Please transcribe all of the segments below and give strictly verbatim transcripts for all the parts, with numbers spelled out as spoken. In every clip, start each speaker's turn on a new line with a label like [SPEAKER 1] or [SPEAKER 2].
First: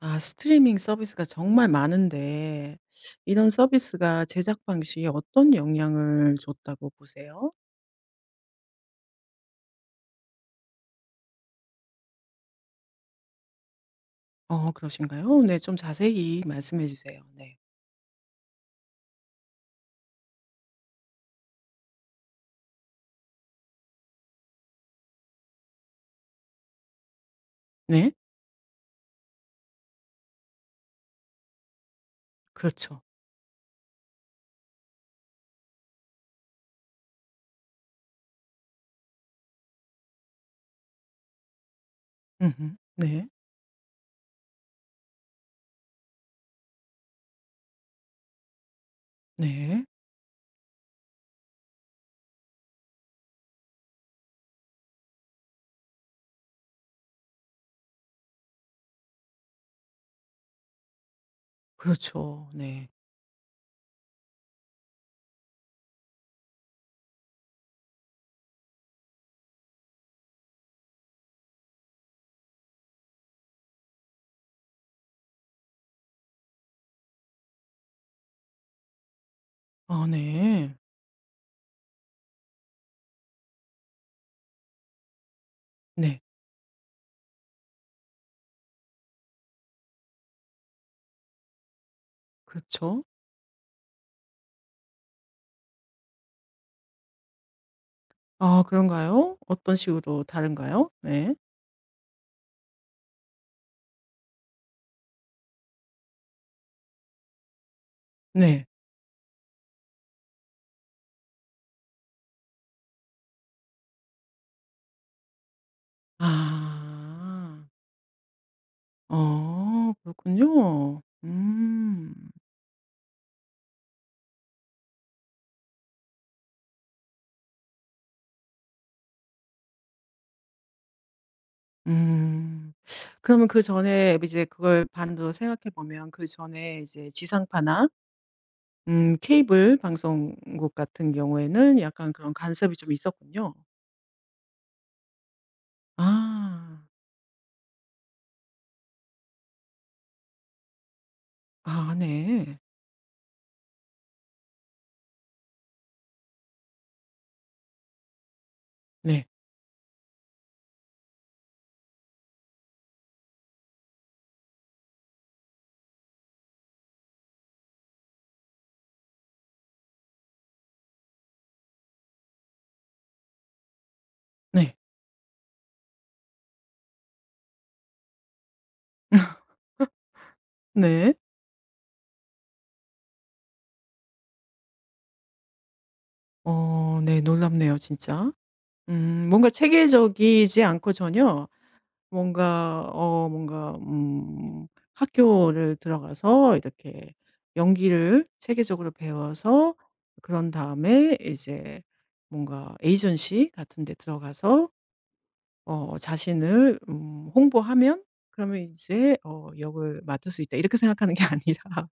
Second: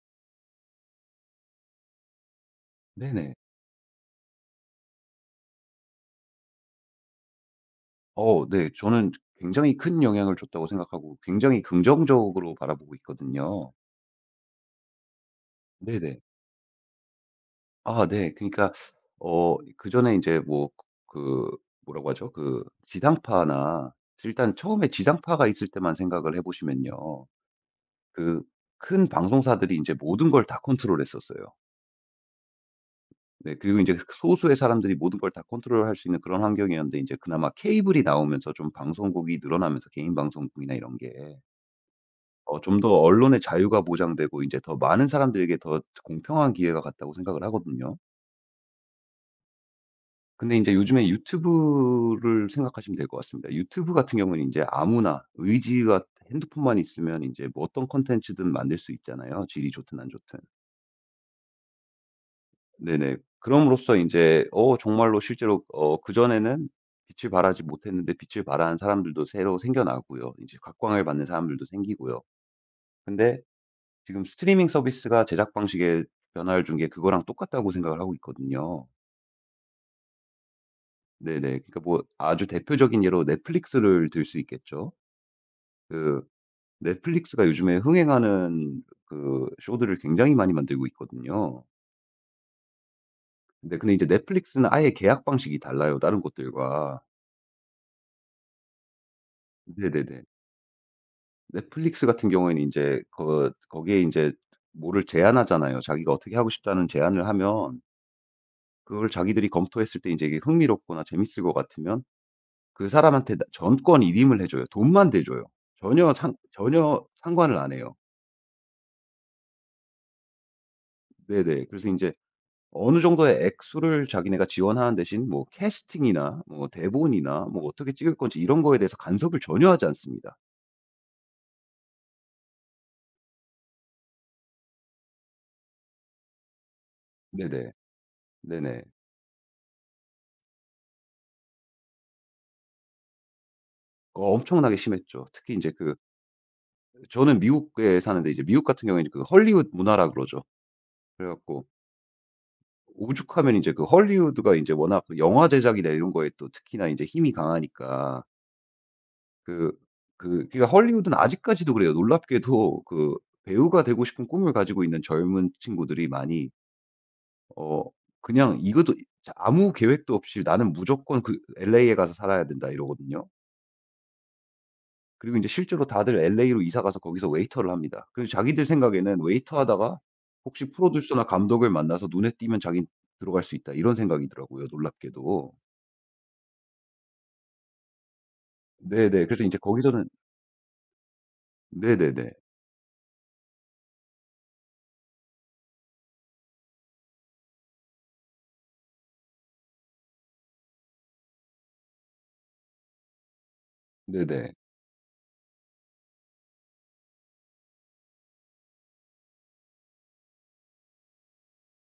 [SPEAKER 1] 아 스트리밍 서비스가 정말 많은데
[SPEAKER 2] 네네.
[SPEAKER 1] 이런 서비스가 제작 방식에 어떤 영향을 줬다고 보세요?
[SPEAKER 2] 어 네. 저는 굉장히 큰 영향을 줬다고 생각하고 굉장히 긍정적으로 바라보고 있거든요.
[SPEAKER 1] 어 그러신가요? 네, 좀
[SPEAKER 2] 네네.
[SPEAKER 1] 자세히 말씀해 주세요. 네.
[SPEAKER 2] 아 네. 그러니까 어 그전에 이제 뭐 그 뭐라고 하죠? 그 지상파나 일단 처음에 지상파가 있을 때만 생각을 해 보시면요.
[SPEAKER 1] 네.
[SPEAKER 2] 그 큰 방송사들이 이제 모든 걸 다 컨트롤했었어요.
[SPEAKER 1] 그렇죠.
[SPEAKER 2] 네. 그리고 이제 소수의 사람들이 모든 걸 다 컨트롤할 수 있는 그런 환경이었는데 이제 그나마 케이블이 나오면서 좀 방송국이 늘어나면서 개인 방송국이나 이런 게 어
[SPEAKER 1] 음,
[SPEAKER 2] 좀 더
[SPEAKER 1] 네.
[SPEAKER 2] 언론의 자유가 보장되고 이제 더 많은 사람들에게 더 공평한 기회가 갔다고 생각을 하거든요.
[SPEAKER 1] 네.
[SPEAKER 2] 근데 이제 요즘에 유튜브를 생각하시면 될 것 같습니다. 유튜브 같은 경우는 이제 아무나 의지와 핸드폰만 있으면 이제 뭐 어떤 콘텐츠든 만들 수 있잖아요, 질이 좋든 안 좋든.
[SPEAKER 1] 그렇죠. 네.
[SPEAKER 2] 네네. 그럼으로써 이제 어 정말로 실제로 어 그전에는 빛을 발하지 못했는데 빛을 발하는 사람들도 새로 생겨나고요. 이제 각광을 받는 사람들도 생기고요. 근데 지금 스트리밍 서비스가 제작 방식의 변화를 준 게 그거랑 똑같다고 생각을 하고 있거든요.
[SPEAKER 1] 아, 네.
[SPEAKER 2] 네네. 그러니까 뭐 아주 대표적인 예로 넷플릭스를 들 수 있겠죠.
[SPEAKER 1] 네.
[SPEAKER 2] 그 넷플릭스가 요즘에 흥행하는 그 쇼들을 굉장히 많이 만들고 있거든요.
[SPEAKER 1] 그렇죠.
[SPEAKER 2] 네 근데 이제 넷플릭스는 아예 계약 방식이 달라요, 다른 곳들과.
[SPEAKER 1] 아, 그런가요? 어떤
[SPEAKER 2] 네네네.
[SPEAKER 1] 식으로 다른가요? 네.
[SPEAKER 2] 넷플릭스 같은 경우에는 이제 그 거기에 이제 뭐를 제안하잖아요. 자기가 어떻게 하고 싶다는 제안을 하면
[SPEAKER 1] 네.
[SPEAKER 2] 그걸 자기들이 검토했을 때 이제 이게 흥미롭거나 재밌을 것 같으면 그 사람한테 나 전권 이임을 해 줘요. 돈만 대줘요. 전혀 상 전혀 상관을
[SPEAKER 1] 아.
[SPEAKER 2] 안 해요.
[SPEAKER 1] 어, 그렇군요.
[SPEAKER 2] 네네. 그래서 이제
[SPEAKER 1] 음.
[SPEAKER 2] 어느 정도의 액수를 자기네가 지원하는 대신 뭐 캐스팅이나 뭐 대본이나 뭐 어떻게 찍을 건지 이런 거에 대해서 간섭을 전혀 하지 않습니다.
[SPEAKER 1] 음. 그러면 그전에 이제 그걸 반대로 생각해 보면 그전에 이제
[SPEAKER 2] 네네.
[SPEAKER 1] 지상파나
[SPEAKER 2] 네네.
[SPEAKER 1] 음, 케이블 방송국 같은 경우에는 약간 그런 간섭이 좀 있었군요.
[SPEAKER 2] 어 엄청나게 심했죠. 특히 이제 그
[SPEAKER 1] 아.
[SPEAKER 2] 저는 미국에 사는데 이제 미국 같은 경우에는 그 헐리우드 문화라 그러죠. 그래 갖고
[SPEAKER 1] 아 네.
[SPEAKER 2] 오죽하면 이제 그 헐리우드가 이제 워낙 그 영화 제작이나 이런 거에 또 특히나 이제 힘이 강하니까
[SPEAKER 1] 네.
[SPEAKER 2] 그 그 그러니까 헐리우드는 아직까지도 그래요. 놀랍게도 그 배우가 되고 싶은 꿈을 가지고 있는 젊은 친구들이 많이 어 그냥 이것도 자 아무 계획도 없이 "나는 무조건 그 엘에이에 가서 살아야 된다." 이러거든요.
[SPEAKER 1] 네.
[SPEAKER 2] 그리고 이제 실제로 다들 엘에이로 이사 가서 거기서 웨이터를 합니다. 그래서 자기들 생각에는 웨이터 하다가 혹시
[SPEAKER 1] 네.
[SPEAKER 2] 프로듀서나 감독을 만나서 눈에 띄면 자기는 들어갈 수 있다 이런 생각이더라고요, 놀랍게도.
[SPEAKER 1] 어, 네 놀랍네요 진짜.
[SPEAKER 2] 네네.
[SPEAKER 1] 음,
[SPEAKER 2] 그래서 이
[SPEAKER 1] 뭔가
[SPEAKER 2] 제 거기서는
[SPEAKER 1] 체계적이지 않고 전혀
[SPEAKER 2] 네네네.
[SPEAKER 1] 뭔가 어 뭔가 음, 학교를 들어가서 이렇게 연기를 체계적으로 배워서 그런 다음에 이제 뭔가 에이전시 같은 데
[SPEAKER 2] 네네.
[SPEAKER 1] 들어가서 어 자신을 음, 홍보하면 그러면 이제 어 '역을 맡을 수 있다.' 이렇게 생각하는 게 아니라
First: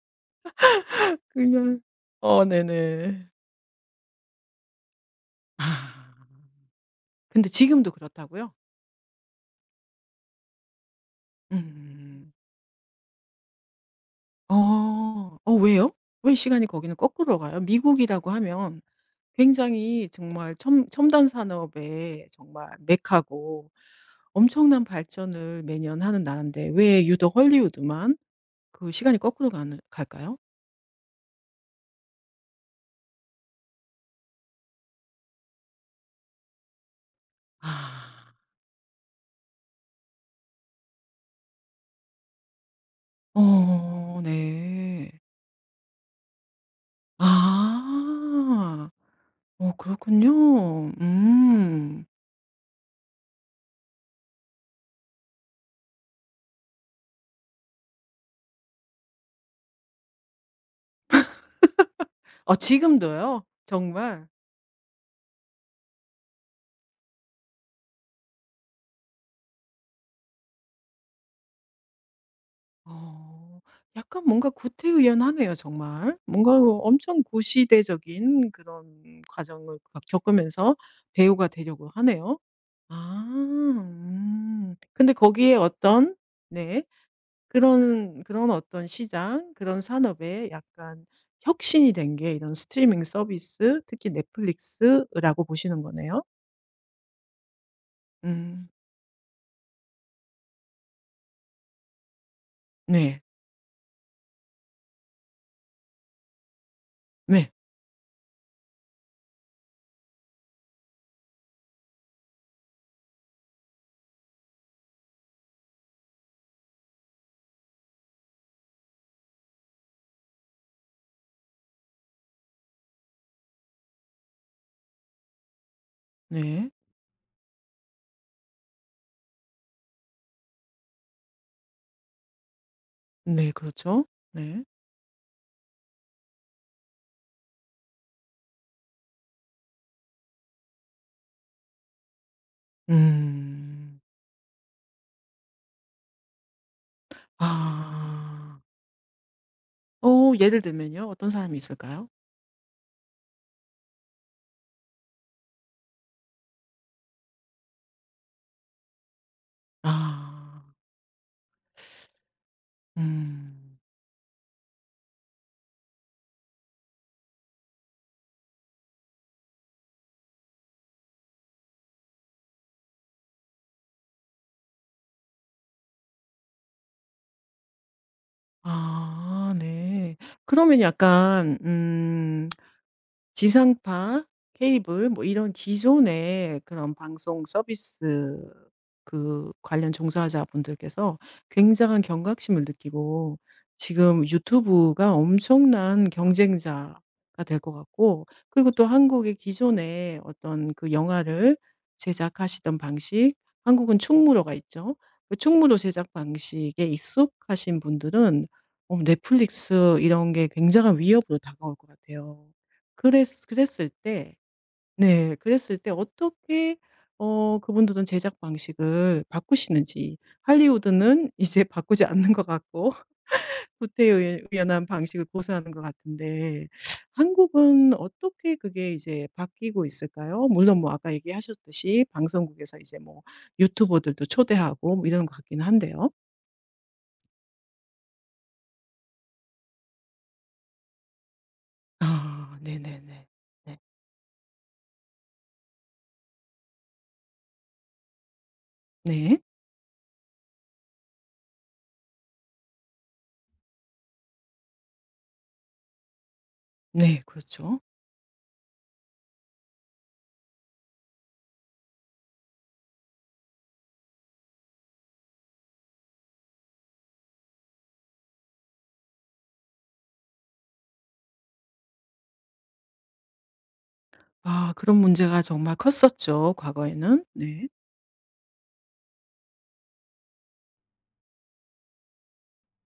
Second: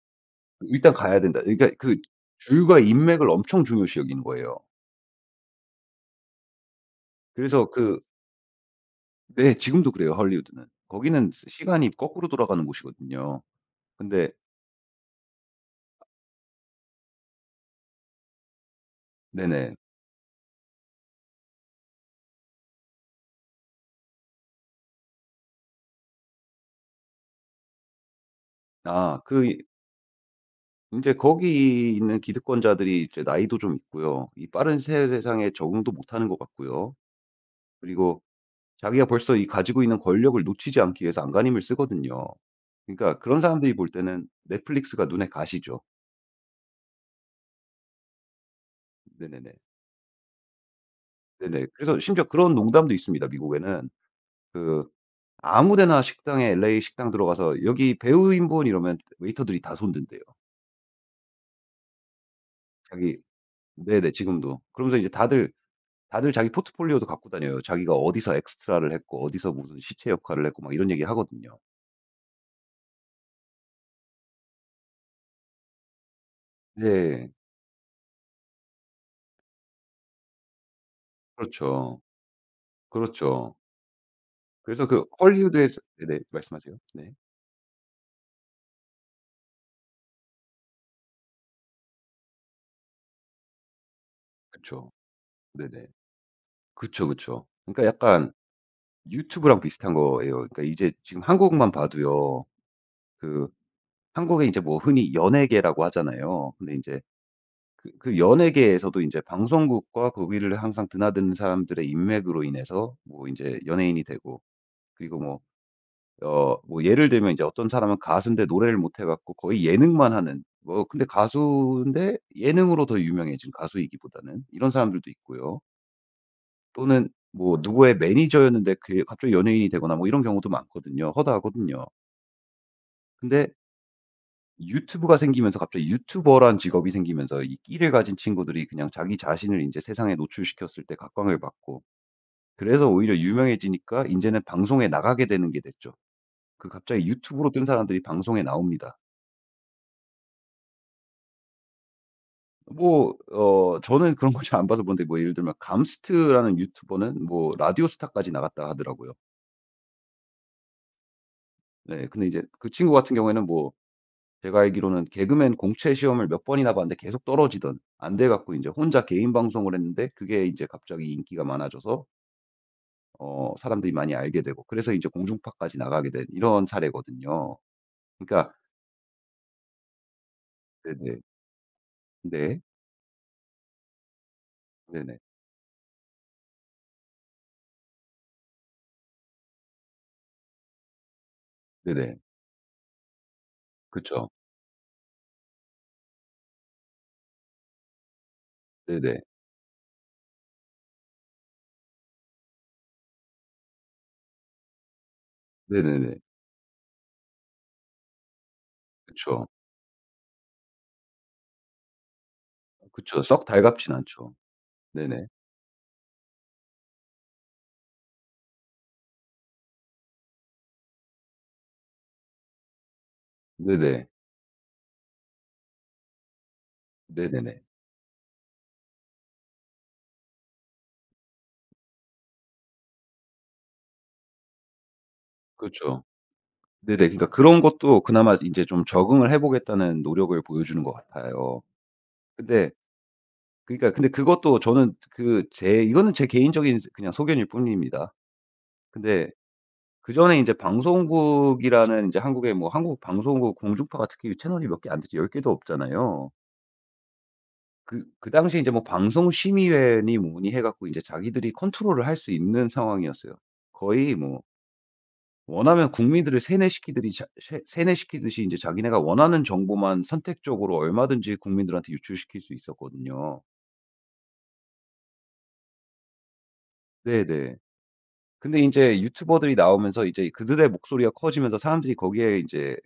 [SPEAKER 2] 일단 가야 된다. 그러니까
[SPEAKER 1] 그냥
[SPEAKER 2] 그
[SPEAKER 1] 어
[SPEAKER 2] 줄과
[SPEAKER 1] 네네.
[SPEAKER 2] 인맥을 엄청 중요시 여기는 거예요.
[SPEAKER 1] 아, 근데
[SPEAKER 2] 그래서
[SPEAKER 1] 지금도
[SPEAKER 2] 그
[SPEAKER 1] 그렇다고요?
[SPEAKER 2] 네 지금도 그래요 할리우드는. 거기는 스 시간이 거꾸로
[SPEAKER 1] 음.
[SPEAKER 2] 돌아가는 곳이거든요. 근데
[SPEAKER 1] 어. 어, 왜요? 왜 시간이 거기는 거꾸로 가요? 미국이라고 하면
[SPEAKER 2] 네네.
[SPEAKER 1] 굉장히 정말 첨 첨단 산업의 정말 메카고 엄청난 발전을 매년 하는 나라인데 왜 유독 헐리우드만 그 시간이
[SPEAKER 2] 아 그 이
[SPEAKER 1] 거꾸로 가는 갈까요?
[SPEAKER 2] 인제 거기 있는 기득권자들이 이제 나이도 좀 있고요. 이 빠른 새 세상에 적응도 못하는 것 같고요. 그리고
[SPEAKER 1] 아.
[SPEAKER 2] 자기가 벌써 이 가지고 있는 권력을 놓치지 않기 위해서 안간힘을 쓰거든요. 그러니까 그런 사람들이 볼
[SPEAKER 1] 어
[SPEAKER 2] 때는 넷플릭스가
[SPEAKER 1] 네.
[SPEAKER 2] 눈에 가시죠.
[SPEAKER 1] 아.
[SPEAKER 2] 네네네.
[SPEAKER 1] 어, 그렇군요.
[SPEAKER 2] 네네. 그래서
[SPEAKER 1] 음.
[SPEAKER 2] 심지어 그런 농담도 있습니다 미국에는. 그 아무 데나 식당에 엘에이 식당 들어가서 "여기 배우 인분." 이러면 웨이터들이 다 손든대요.
[SPEAKER 1] 어,
[SPEAKER 2] 자기
[SPEAKER 1] 지금도요?
[SPEAKER 2] 네네
[SPEAKER 1] 정말?
[SPEAKER 2] 지금도. 그러면서 이제 다들, 다들 자기 포트폴리오도 갖고 다녀요. 자기가 어디서 엑스트라를 했고 어디서 무슨 시체 역할을 했고 막 이런 얘기 하거든요.
[SPEAKER 1] 어. 약간 뭔가 구태의연하네요 정말. 뭔가 엄청
[SPEAKER 2] 네.
[SPEAKER 1] 구시대적인 그런 과정을 가 겪으면서 배우가 되려고
[SPEAKER 2] 그렇죠.
[SPEAKER 1] 하네요. 아
[SPEAKER 2] 그렇죠.
[SPEAKER 1] 음.
[SPEAKER 2] 그래서 그
[SPEAKER 1] 근데 거기에
[SPEAKER 2] 헐리우드에서
[SPEAKER 1] 어떤
[SPEAKER 2] 네네. 말씀하세요.
[SPEAKER 1] 네.
[SPEAKER 2] 네.
[SPEAKER 1] 그런 그런 어떤 시장, 그런 산업에 약간 혁신이 된 게 이런 스트리밍 서비스, 특히
[SPEAKER 2] 그쵸.
[SPEAKER 1] 넷플릭스라고 보시는
[SPEAKER 2] 네네.
[SPEAKER 1] 거네요.
[SPEAKER 2] 그쵸, 그쵸. 그러니까 약간
[SPEAKER 1] 음.
[SPEAKER 2] 유튜브랑 비슷한 거예요. 그러니까 이제 지금 한국만 봐도요.
[SPEAKER 1] 네.
[SPEAKER 2] 그 한국에 인제 뭐 흔히 연예계라고 하잖아요. 근데 인제
[SPEAKER 1] 네.
[SPEAKER 2] 그 그 연예계에서도 이제 방송국과 거기를 항상 드나드는 사람들의 인맥으로 인해서 뭐 이제 연예인이 되고 그리고 뭐 어 뭐 예를 들면 이제 어떤 사람은 가수인데 노래를 못해 갖고 거의 예능만 하는 뭐 근데 가수인데 예능으로 더 유명해진 가수이기보다는 이런 사람들도 있고요.
[SPEAKER 1] 네.
[SPEAKER 2] 또는 뭐 누구의 매니저였는데 그 갑자기 연예인이 되거나 뭐 이런 경우도 많거든요. 허다하거든요.
[SPEAKER 1] 네.
[SPEAKER 2] 근데
[SPEAKER 1] 그렇죠. 네.
[SPEAKER 2] 유튜브가 생기면서 갑자기 유튜버란 직업이 생기면서 이 끼를 가진 친구들이 그냥 자기 자신을 인제 세상에 노출시켰을 때 각광을 받고 그래서 오히려
[SPEAKER 1] 음.
[SPEAKER 2] 유명해지니까 인제는 방송에 나가게 되는 게 됐죠. 그 갑자기 유튜브로 뜬 사람들이 방송에
[SPEAKER 1] 아.
[SPEAKER 2] 나옵니다.
[SPEAKER 1] 어, 예를 들면요? 어떤 사람이 있을까요?
[SPEAKER 2] 뭐 어 저는 그런 걸 잘 안 봐서 그런데 뭐 예를 들면 감스트라는 유튜버는 뭐 라디오스타까지 나갔다 하더라고요.
[SPEAKER 1] 아.
[SPEAKER 2] 네. 근데 이제 그 친구 같은 경우에는 뭐
[SPEAKER 1] 음.
[SPEAKER 2] 제가 알기로는 개그맨 공채 시험을 몇 번이나 봤는데 계속 떨어지던 안 돼 갖고 이제 혼자 개인 방송을 했는데 그게 이제 갑자기 인기가 많아져서 어 사람들이 많이 알게 되고 그래서 이제 공중파까지 나가게 된 이런 사례거든요. 그러니까
[SPEAKER 1] 아 네. 그러면
[SPEAKER 2] 네네.
[SPEAKER 1] 약간 음,
[SPEAKER 2] 네.
[SPEAKER 1] 지상파, 케이블
[SPEAKER 2] 네네.
[SPEAKER 1] 뭐 이런 기존의 그런 방송 서비스 그 관련 종사자분들께서 굉장한
[SPEAKER 2] 네네.
[SPEAKER 1] 경각심을 느끼고 지금
[SPEAKER 2] 그쵸.
[SPEAKER 1] 유튜브가 엄청난 경쟁자가 될 것 같고 그리고 또
[SPEAKER 2] 네네.
[SPEAKER 1] 한국의 기존의 어떤 그 영화를 제작하시던 방식, 한국은 충무로가 있죠. 그 충무로 제작
[SPEAKER 2] 네네네.
[SPEAKER 1] 방식에 익숙하신 분들은 어
[SPEAKER 2] 그쵸.
[SPEAKER 1] 넷플릭스 이런 게 굉장한 위협으로 다가올 것 같아요.
[SPEAKER 2] 그쵸.
[SPEAKER 1] 그랬
[SPEAKER 2] 썩
[SPEAKER 1] 그랬을
[SPEAKER 2] 달갑진 않죠.
[SPEAKER 1] 때
[SPEAKER 2] 네네.
[SPEAKER 1] 네, 그랬을 때 어떻게 어 그분들은 제작 방식을 바꾸시는지. 할리우드는 이제 바꾸지 않는 것 같고
[SPEAKER 2] 네네.
[SPEAKER 1] 구태의 연한 방식을 고수하는 것 같은데
[SPEAKER 2] 네네네.
[SPEAKER 1] 한국은 어떻게 그게 이제 바뀌고 있을까요? 물론 뭐 아까 얘기하셨듯이 방송국에서 이제 뭐 유튜버들도 초대하고 뭐 이런 것 같긴
[SPEAKER 2] 그쵸.
[SPEAKER 1] 한데요.
[SPEAKER 2] 네네. 그러니까 그런 것도 그나마 인제 좀 적응을 해 보겠다는 노력을 보여주는 것 같아요.
[SPEAKER 1] 아
[SPEAKER 2] 근데
[SPEAKER 1] 네네네. 네.
[SPEAKER 2] 그러니까 근데 그것도 저는 그 제 이거는 제 개인적인 스 그냥 소견일 뿐입니다. 근데
[SPEAKER 1] 네.
[SPEAKER 2] 그전에 인제 방송국이라는 인제 한국의 뭐 한국 방송국 공중파가 특히 채널이 몇 개 안 되죠. 열 개도 없잖아요.
[SPEAKER 1] 네 그렇죠.
[SPEAKER 2] 그 그 당시에 인제 뭐 방송심의회니 뭐니 해 갖고 인제 자기들이 컨트롤을 할 수 있는 상황이었어요. 거의 뭐 원하면 국민들을 세뇌시키듯이 자 세 세뇌시키듯이 인제 자기네가 원하는 정보만 선택적으로 얼마든지 국민들한테 유출시킬 수 있었거든요.
[SPEAKER 1] 아, 그런 문제가 정말 컸었죠 과거에는.
[SPEAKER 2] 네네.
[SPEAKER 1] 네.
[SPEAKER 2] 근데 인제 유튜버들이 나오면서 이제 그들의 목소리가 커지면서 사람들이 거기에 인제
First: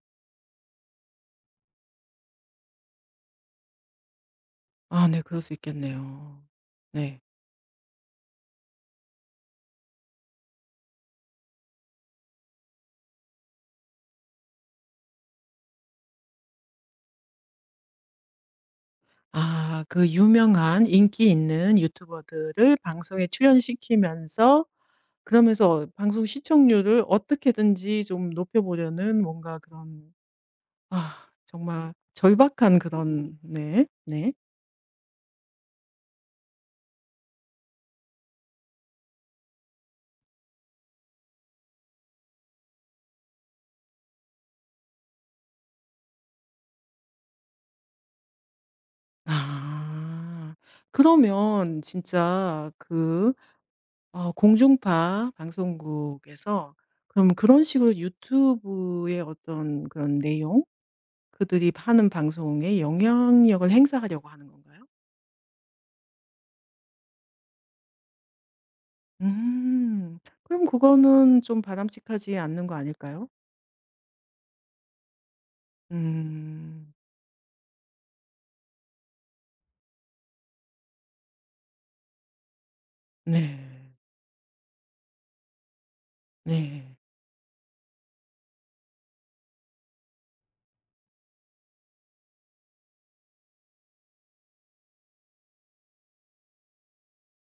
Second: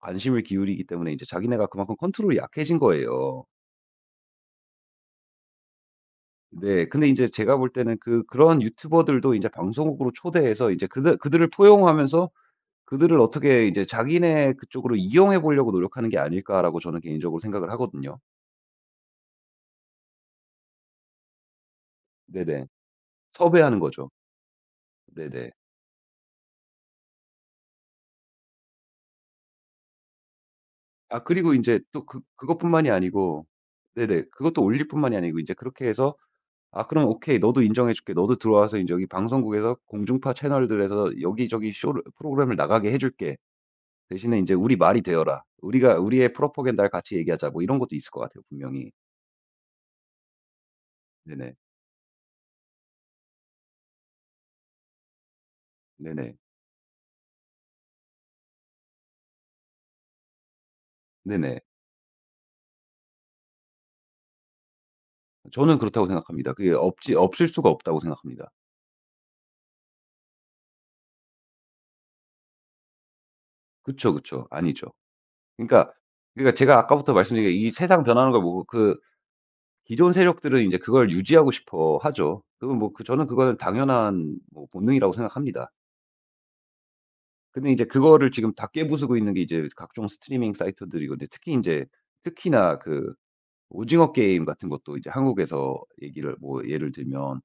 [SPEAKER 2] 관심을 기울이기 때문에 이제 자기네가 그만큼 컨트롤이 약해진 거예요.
[SPEAKER 1] 아 네. 그럴 수 있겠네요.
[SPEAKER 2] 네. 근데
[SPEAKER 1] 네.
[SPEAKER 2] 인제 제가 볼 때는 그 그런 유튜버들도 인제 방송국으로 초대해서 이제 그들 그들을 포용하면서 그들을 어떻게 이제 '자기네 그쪽으로 이용해 보려고 노력하는 게 아닐까.'라고 저는 개인적으로 생각을 하거든요.
[SPEAKER 1] 아, 그 유명한 인기 있는
[SPEAKER 2] 네네.
[SPEAKER 1] 유튜버들을 방송에
[SPEAKER 2] 섭외하는 거죠.
[SPEAKER 1] 출연시키면서
[SPEAKER 2] 네네.
[SPEAKER 1] 그러면서 방송 시청률을 어떻게든지 좀 높여 보려는 뭔가 그런,
[SPEAKER 2] 아
[SPEAKER 1] 아
[SPEAKER 2] 그리고 인제
[SPEAKER 1] 정말
[SPEAKER 2] 또 그
[SPEAKER 1] 절박한
[SPEAKER 2] 그것뿐만이
[SPEAKER 1] 그런.
[SPEAKER 2] 아니고
[SPEAKER 1] 네.
[SPEAKER 2] 네네.
[SPEAKER 1] 네.
[SPEAKER 2] 그것도 올릴 뿐만이 아니고 인제 그렇게 해서 아 그럼 오케이. 너도 인정해 줄게. 너도 들어와서 인제 여기 방송국에서 공중파 채널들에서 여기저기 쇼를 프로그램을 나가게 해 줄게. 대신에 이제 우리 말이 되어라. 우리가 우리의 프로포간다를 같이 얘기하자. 뭐 이런 것도 있을 것 같아요 분명히.
[SPEAKER 1] 아.
[SPEAKER 2] 네네.
[SPEAKER 1] 그러면 진짜 그 어 공중파
[SPEAKER 2] 네네.
[SPEAKER 1] 방송국에서 그럼 그런 식으로 유튜브의 어떤 그런 내용,
[SPEAKER 2] 네네.
[SPEAKER 1] 그들이 하는 방송에 영향력을 행사하려고 하는 건가요?
[SPEAKER 2] 저는 그렇다고 생각합니다. 그게 없지 없을 수가 없다고 생각합니다.
[SPEAKER 1] 음. 그럼 그거는 좀 바람직하지 않는 거 아닐까요?
[SPEAKER 2] 그쵸, 그쵸. 아니죠. 그러니까, 그러니까 제가
[SPEAKER 1] 음.
[SPEAKER 2] 아까부터 말씀드린 게 이 세상 변하는 걸 보고 그 기존 세력들은 이제 그걸 유지하고 싶어 하죠. 그건 뭐 그 저는 그거는
[SPEAKER 1] 네.
[SPEAKER 2] 당연한 뭐 본능이라고 생각합니다.
[SPEAKER 1] 네.
[SPEAKER 2] 근데 이제 그거를 지금 다 깨부수고 있는 게 이제 각종 스트리밍 사이트들이고 근데 특히 이제 특히나 그 오징어 게임 같은 것도 이제 한국에서 얘기를 뭐 예를 들면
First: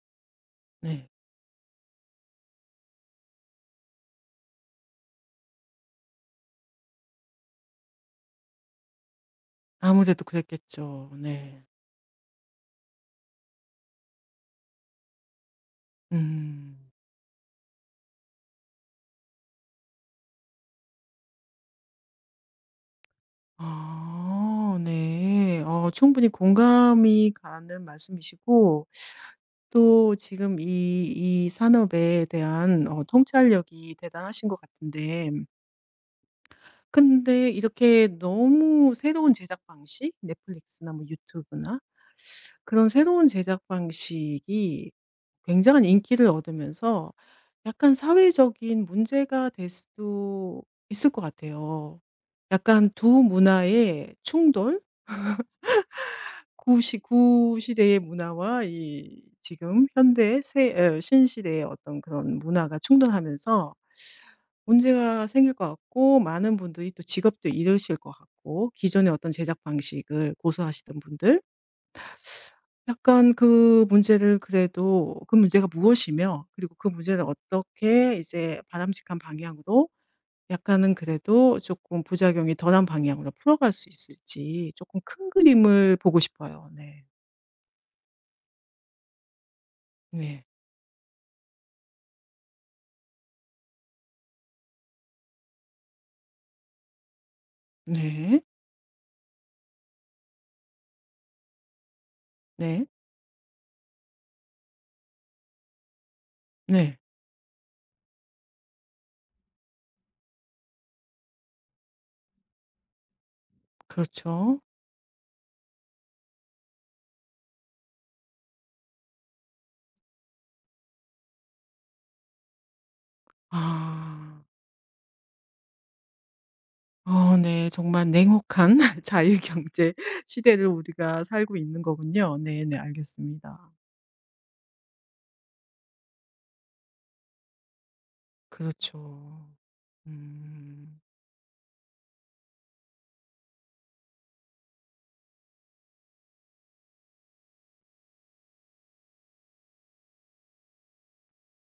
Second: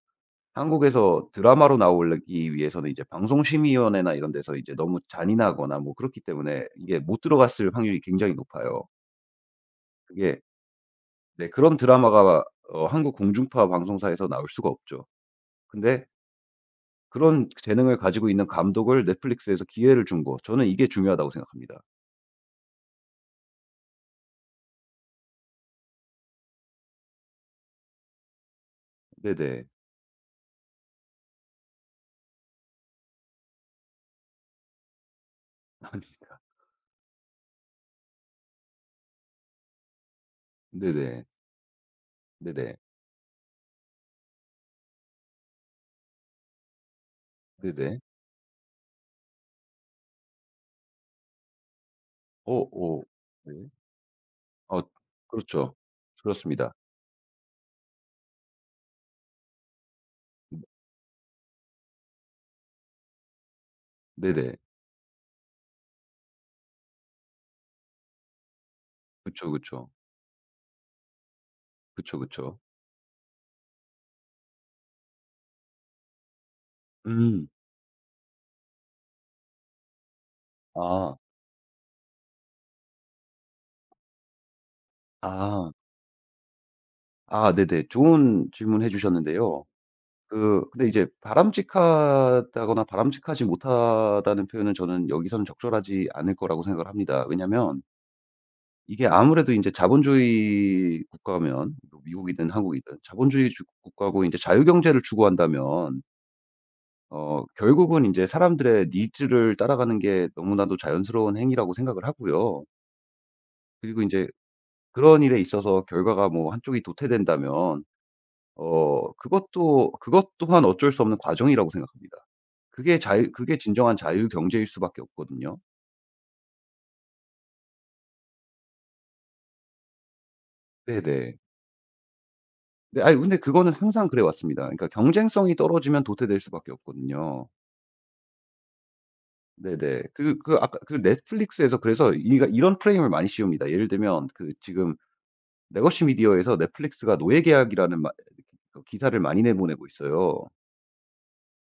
[SPEAKER 1] 네.
[SPEAKER 2] 한국에서 드라마로 나오기 위해서는 이제 방송심의위원회나 이런 데서 이제 너무 잔인하거나 뭐 그렇기 때문에 이게 못 들어갔을 확률이 굉장히 높아요.
[SPEAKER 1] 아무래도
[SPEAKER 2] 그게
[SPEAKER 1] 그랬겠죠.
[SPEAKER 2] 네
[SPEAKER 1] 네.
[SPEAKER 2] 그런 드라마가 어 한국 공중파 방송사에서 나올 수가 없죠. 근데
[SPEAKER 1] 음.
[SPEAKER 2] 그런 재능을 가지고 있는 감독을 넷플릭스에서 기회를 준 거 저는 이게 중요하다고 생각합니다.
[SPEAKER 1] 아 네. 어, 충분히 공감이 가는 말씀이시고
[SPEAKER 2] 네네.
[SPEAKER 1] 또 지금 이 이 산업에 대한 어 통찰력이 대단하신 것 같은데,
[SPEAKER 2] 아니
[SPEAKER 1] 근데 이렇게 너무 새로운 제작 방식, 넷플릭스나 뭐
[SPEAKER 2] 네네.
[SPEAKER 1] 유튜브나
[SPEAKER 2] 네네.
[SPEAKER 1] 그런 새로운 제작 방식이 굉장한 인기를 얻으면서 약간
[SPEAKER 2] 네네.
[SPEAKER 1] 사회적인 문제가 될 수도 있을 것 같아요.
[SPEAKER 2] 어
[SPEAKER 1] 약간
[SPEAKER 2] 어.
[SPEAKER 1] 두
[SPEAKER 2] 네.
[SPEAKER 1] 문화의 충돌,
[SPEAKER 2] 아 그렇죠. 그렇습니다.
[SPEAKER 1] 구시 구시대의 문화와 이 지금 현대
[SPEAKER 2] 음
[SPEAKER 1] 새 에, 신시대의 어떤 그런 문화가 충돌하면서
[SPEAKER 2] 네네.
[SPEAKER 1] 문제가 생길 것 같고, 많은 분들이 또 직업도 잃으실 것 같고, 기존의 어떤
[SPEAKER 2] 그쵸,
[SPEAKER 1] 제작
[SPEAKER 2] 그쵸.
[SPEAKER 1] 방식을 고수하시던 분들
[SPEAKER 2] 그쵸, 그쵸.
[SPEAKER 1] 약간 그 문제를, 그래도 그 문제가 무엇이며 그리고 그 문제를
[SPEAKER 2] 음.
[SPEAKER 1] 어떻게 이제 바람직한 방향으로, 약간은
[SPEAKER 2] 아.
[SPEAKER 1] 그래도 조금 부작용이 덜한 방향으로 풀어갈 수 있을지 조금 큰
[SPEAKER 2] 아.
[SPEAKER 1] 그림을 보고 싶어요. 네.
[SPEAKER 2] 아 네네. 좋은 질문 해 주셨는데요.
[SPEAKER 1] 네.
[SPEAKER 2] 그 근데 이제 바람직하다거나 바람직하지 못하다는 표현은 저는 여기서는 적절하지 않을 거라고 생각을 합니다. 왜냐면
[SPEAKER 1] 네.
[SPEAKER 2] 이게 아무래도 인제 자본주의 국가면 뭐 미국이든
[SPEAKER 1] 네.
[SPEAKER 2] 한국이든 자본주의 주 국가고 인제 자유경제를 추구한다면
[SPEAKER 1] 네.
[SPEAKER 2] 어 결국은 이제 사람들의 니즈를 따라가는 게 너무나도 자연스러운 행위라고 생각을 하고요. 그리고 이제
[SPEAKER 1] 그렇죠.
[SPEAKER 2] 그런 일에 있어서 결과가 뭐 한쪽이 도태된다면 어 그것도 그것 또한 어쩔 수 없는 과정이라고 생각합니다. 그게 자유 그게 진정한 자유
[SPEAKER 1] 아.
[SPEAKER 2] 경제일 수밖에 없거든요.
[SPEAKER 1] 어 네. 정말 냉혹한 자유경제 시대를 우리가
[SPEAKER 2] 네네.
[SPEAKER 1] 살고 있는 거군요. 네네.
[SPEAKER 2] 네 아이 근데
[SPEAKER 1] 알겠습니다.
[SPEAKER 2] 그거는 항상 그래 왔습니다. 그러니까 경쟁성이 떨어지면 도태될 수밖에 없거든요.
[SPEAKER 1] 그렇죠.
[SPEAKER 2] 네네. 그 그 아까 그
[SPEAKER 1] 음.
[SPEAKER 2] 넷플릭스에서 그래서 이 이런 프레임을 많이 씌웁니다. 예를 들면 그 지금 레거시 미디어에서 넷플릭스가 노예 계약이라는 마 그 기사를 많이 내보내고 있어요.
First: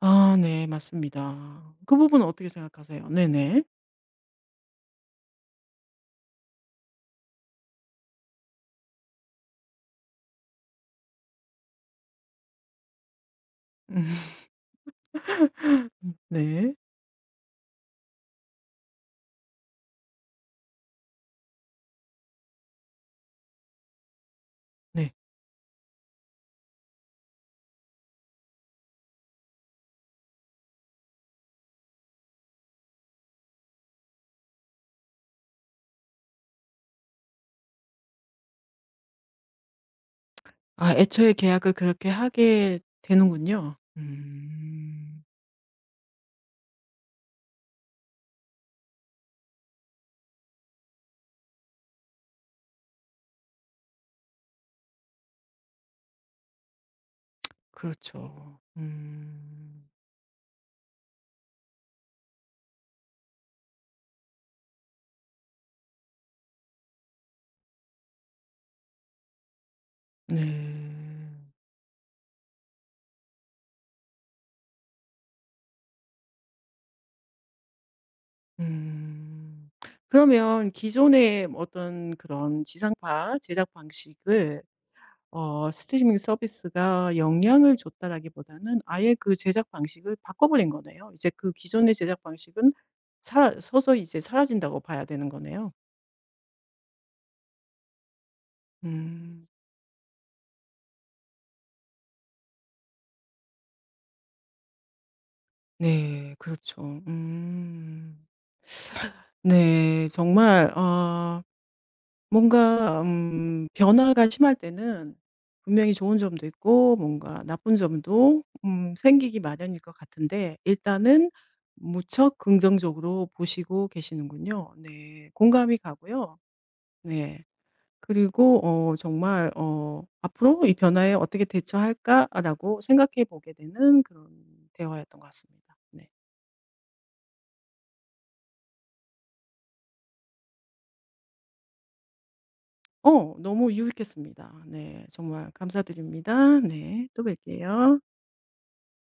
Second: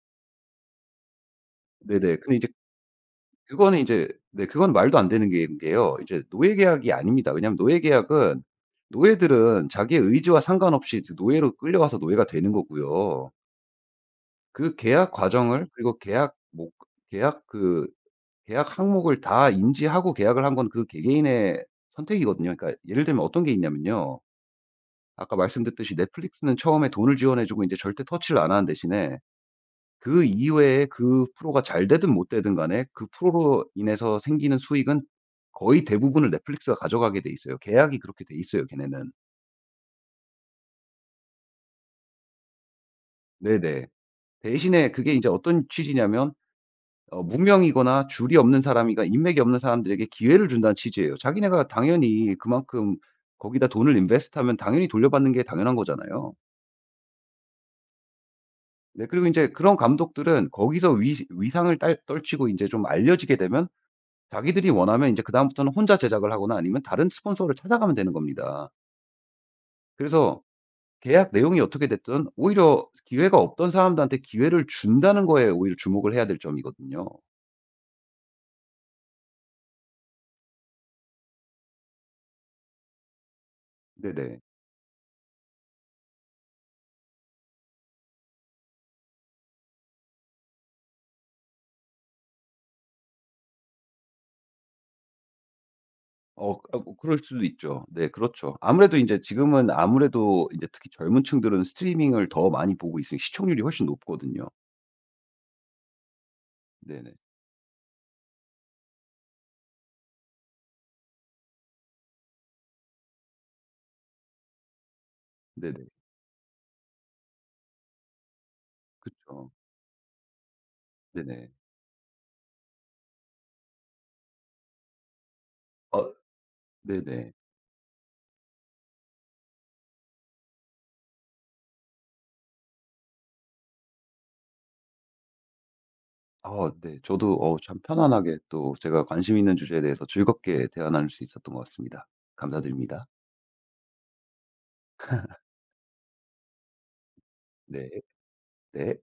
[SPEAKER 1] 아 네. 맞습니다. 그
[SPEAKER 2] 네네.
[SPEAKER 1] 부분은
[SPEAKER 2] 근데 이제
[SPEAKER 1] 어떻게 생각하세요? 네네.
[SPEAKER 2] 그거는 이제 네 그건 말도 안 되는 게 게요. 이제 노예 계약이 아닙니다. 왜냐하면 노예 계약은 노예들은 자기의 의지와 상관없이 이제 노예로 끌려와서 노예가 되는 거고요.
[SPEAKER 1] 음.
[SPEAKER 2] 그 계약 과정을 그리고 계약 목
[SPEAKER 1] 네.
[SPEAKER 2] 계약 그 계약 항목을 다 인지하고 계약을 한 건 그 개개인의 선택이거든요. 그러니까 예를 들면 어떤 게 있냐면요.
[SPEAKER 1] 네.
[SPEAKER 2] 아까 말씀드렸듯이 넷플릭스는 처음에 돈을 지원해 주고 이제 절대 터치를 안 하는 대신에 그 이외에 그 프로가 잘 되든 못 되든 간에 그 프로로 인해서 생기는 수익은 거의 대부분을 넷플릭스가 가져가게 돼 있어요. 계약이 그렇게 돼 있어요, 걔네는.
[SPEAKER 1] 아, 애초에 계약을 그렇게 하게 되는군요.
[SPEAKER 2] 네네. 대신에 그게 이
[SPEAKER 1] 음.
[SPEAKER 2] 제 어떤 취지냐면 어 무명이거나 줄이 없는 사람이가 인맥이 없는 사람들에게 기회를 준다는 취지예요. 자기네가 당연히 그만큼 거기다 돈을 인베스트하면 당연히 돌려받는 게 당연한 거잖아요.
[SPEAKER 1] 그렇죠.
[SPEAKER 2] 네 그리고 이제 그런
[SPEAKER 1] 음.
[SPEAKER 2] 감독들은 거기서 위 위상을 딸 떨치고 이제 좀 알려지게 되면 자기들이 원하면 이제 그다음부터는 혼자 제작을 하거나 아니면 다른 스폰서를 찾아가면 되는 겁니다. 그래서
[SPEAKER 1] 네.
[SPEAKER 2] 계약 내용이 어떻게 됐든 오히려 기회가 없던 사람들한테 기회를 준다는 거에 오히려 주목을 해야 될 점이거든요.
[SPEAKER 1] 음. 그러면 기존의 어떤 그런 지상파 제작
[SPEAKER 2] 네네.
[SPEAKER 1] 방식을 어 스트리밍 서비스가 영향을 줬다라기보다는 아예 그 제작 방식을 바꿔버린 거네요. 이제 그 기존의 제작 방식은 사 서서히 이제 사라진다고 봐야 되는 거네요.
[SPEAKER 2] 어 아 뭐 그럴 수도 있죠. 네 그렇죠. 아무래도 이제
[SPEAKER 1] 음.
[SPEAKER 2] 지금은 아무래도 이제 특히 젊은 층들은 스트리밍을 더 많이 보고 있으니 시청률이 훨씬 높거든요.
[SPEAKER 1] 네. 그렇죠.
[SPEAKER 2] 네네.
[SPEAKER 1] 음. 네. 정말 어, 뭔가 음, 변화가 심할 때는
[SPEAKER 2] 네네.
[SPEAKER 1] 분명히 좋은 점도 있고 뭔가 나쁜 점도 음, 생기기
[SPEAKER 2] 그쵸.
[SPEAKER 1] 마련일 것 같은데, 일단은
[SPEAKER 2] 네네.
[SPEAKER 1] 무척 긍정적으로 보시고 계시는군요. 네. 공감이
[SPEAKER 2] 어
[SPEAKER 1] 가고요.
[SPEAKER 2] 네네.
[SPEAKER 1] 네. 그리고 어 정말 어 '앞으로 이 변화에 어떻게 대처할까?'라고 생각해 보게 되는 그런 대화였던 것 같습니다. 네.
[SPEAKER 2] 아 네. 저도 어 참 편안하게 또 제가 관심 있는 주제에 대해서 즐겁게 대화 나눌 수 있었던 것 같습니다. 감사드립니다.
[SPEAKER 1] 어, 너무 유익했습니다. 네. 정말 감사드립니다. 네. 또
[SPEAKER 2] 네.
[SPEAKER 1] 뵐게요.
[SPEAKER 2] 네.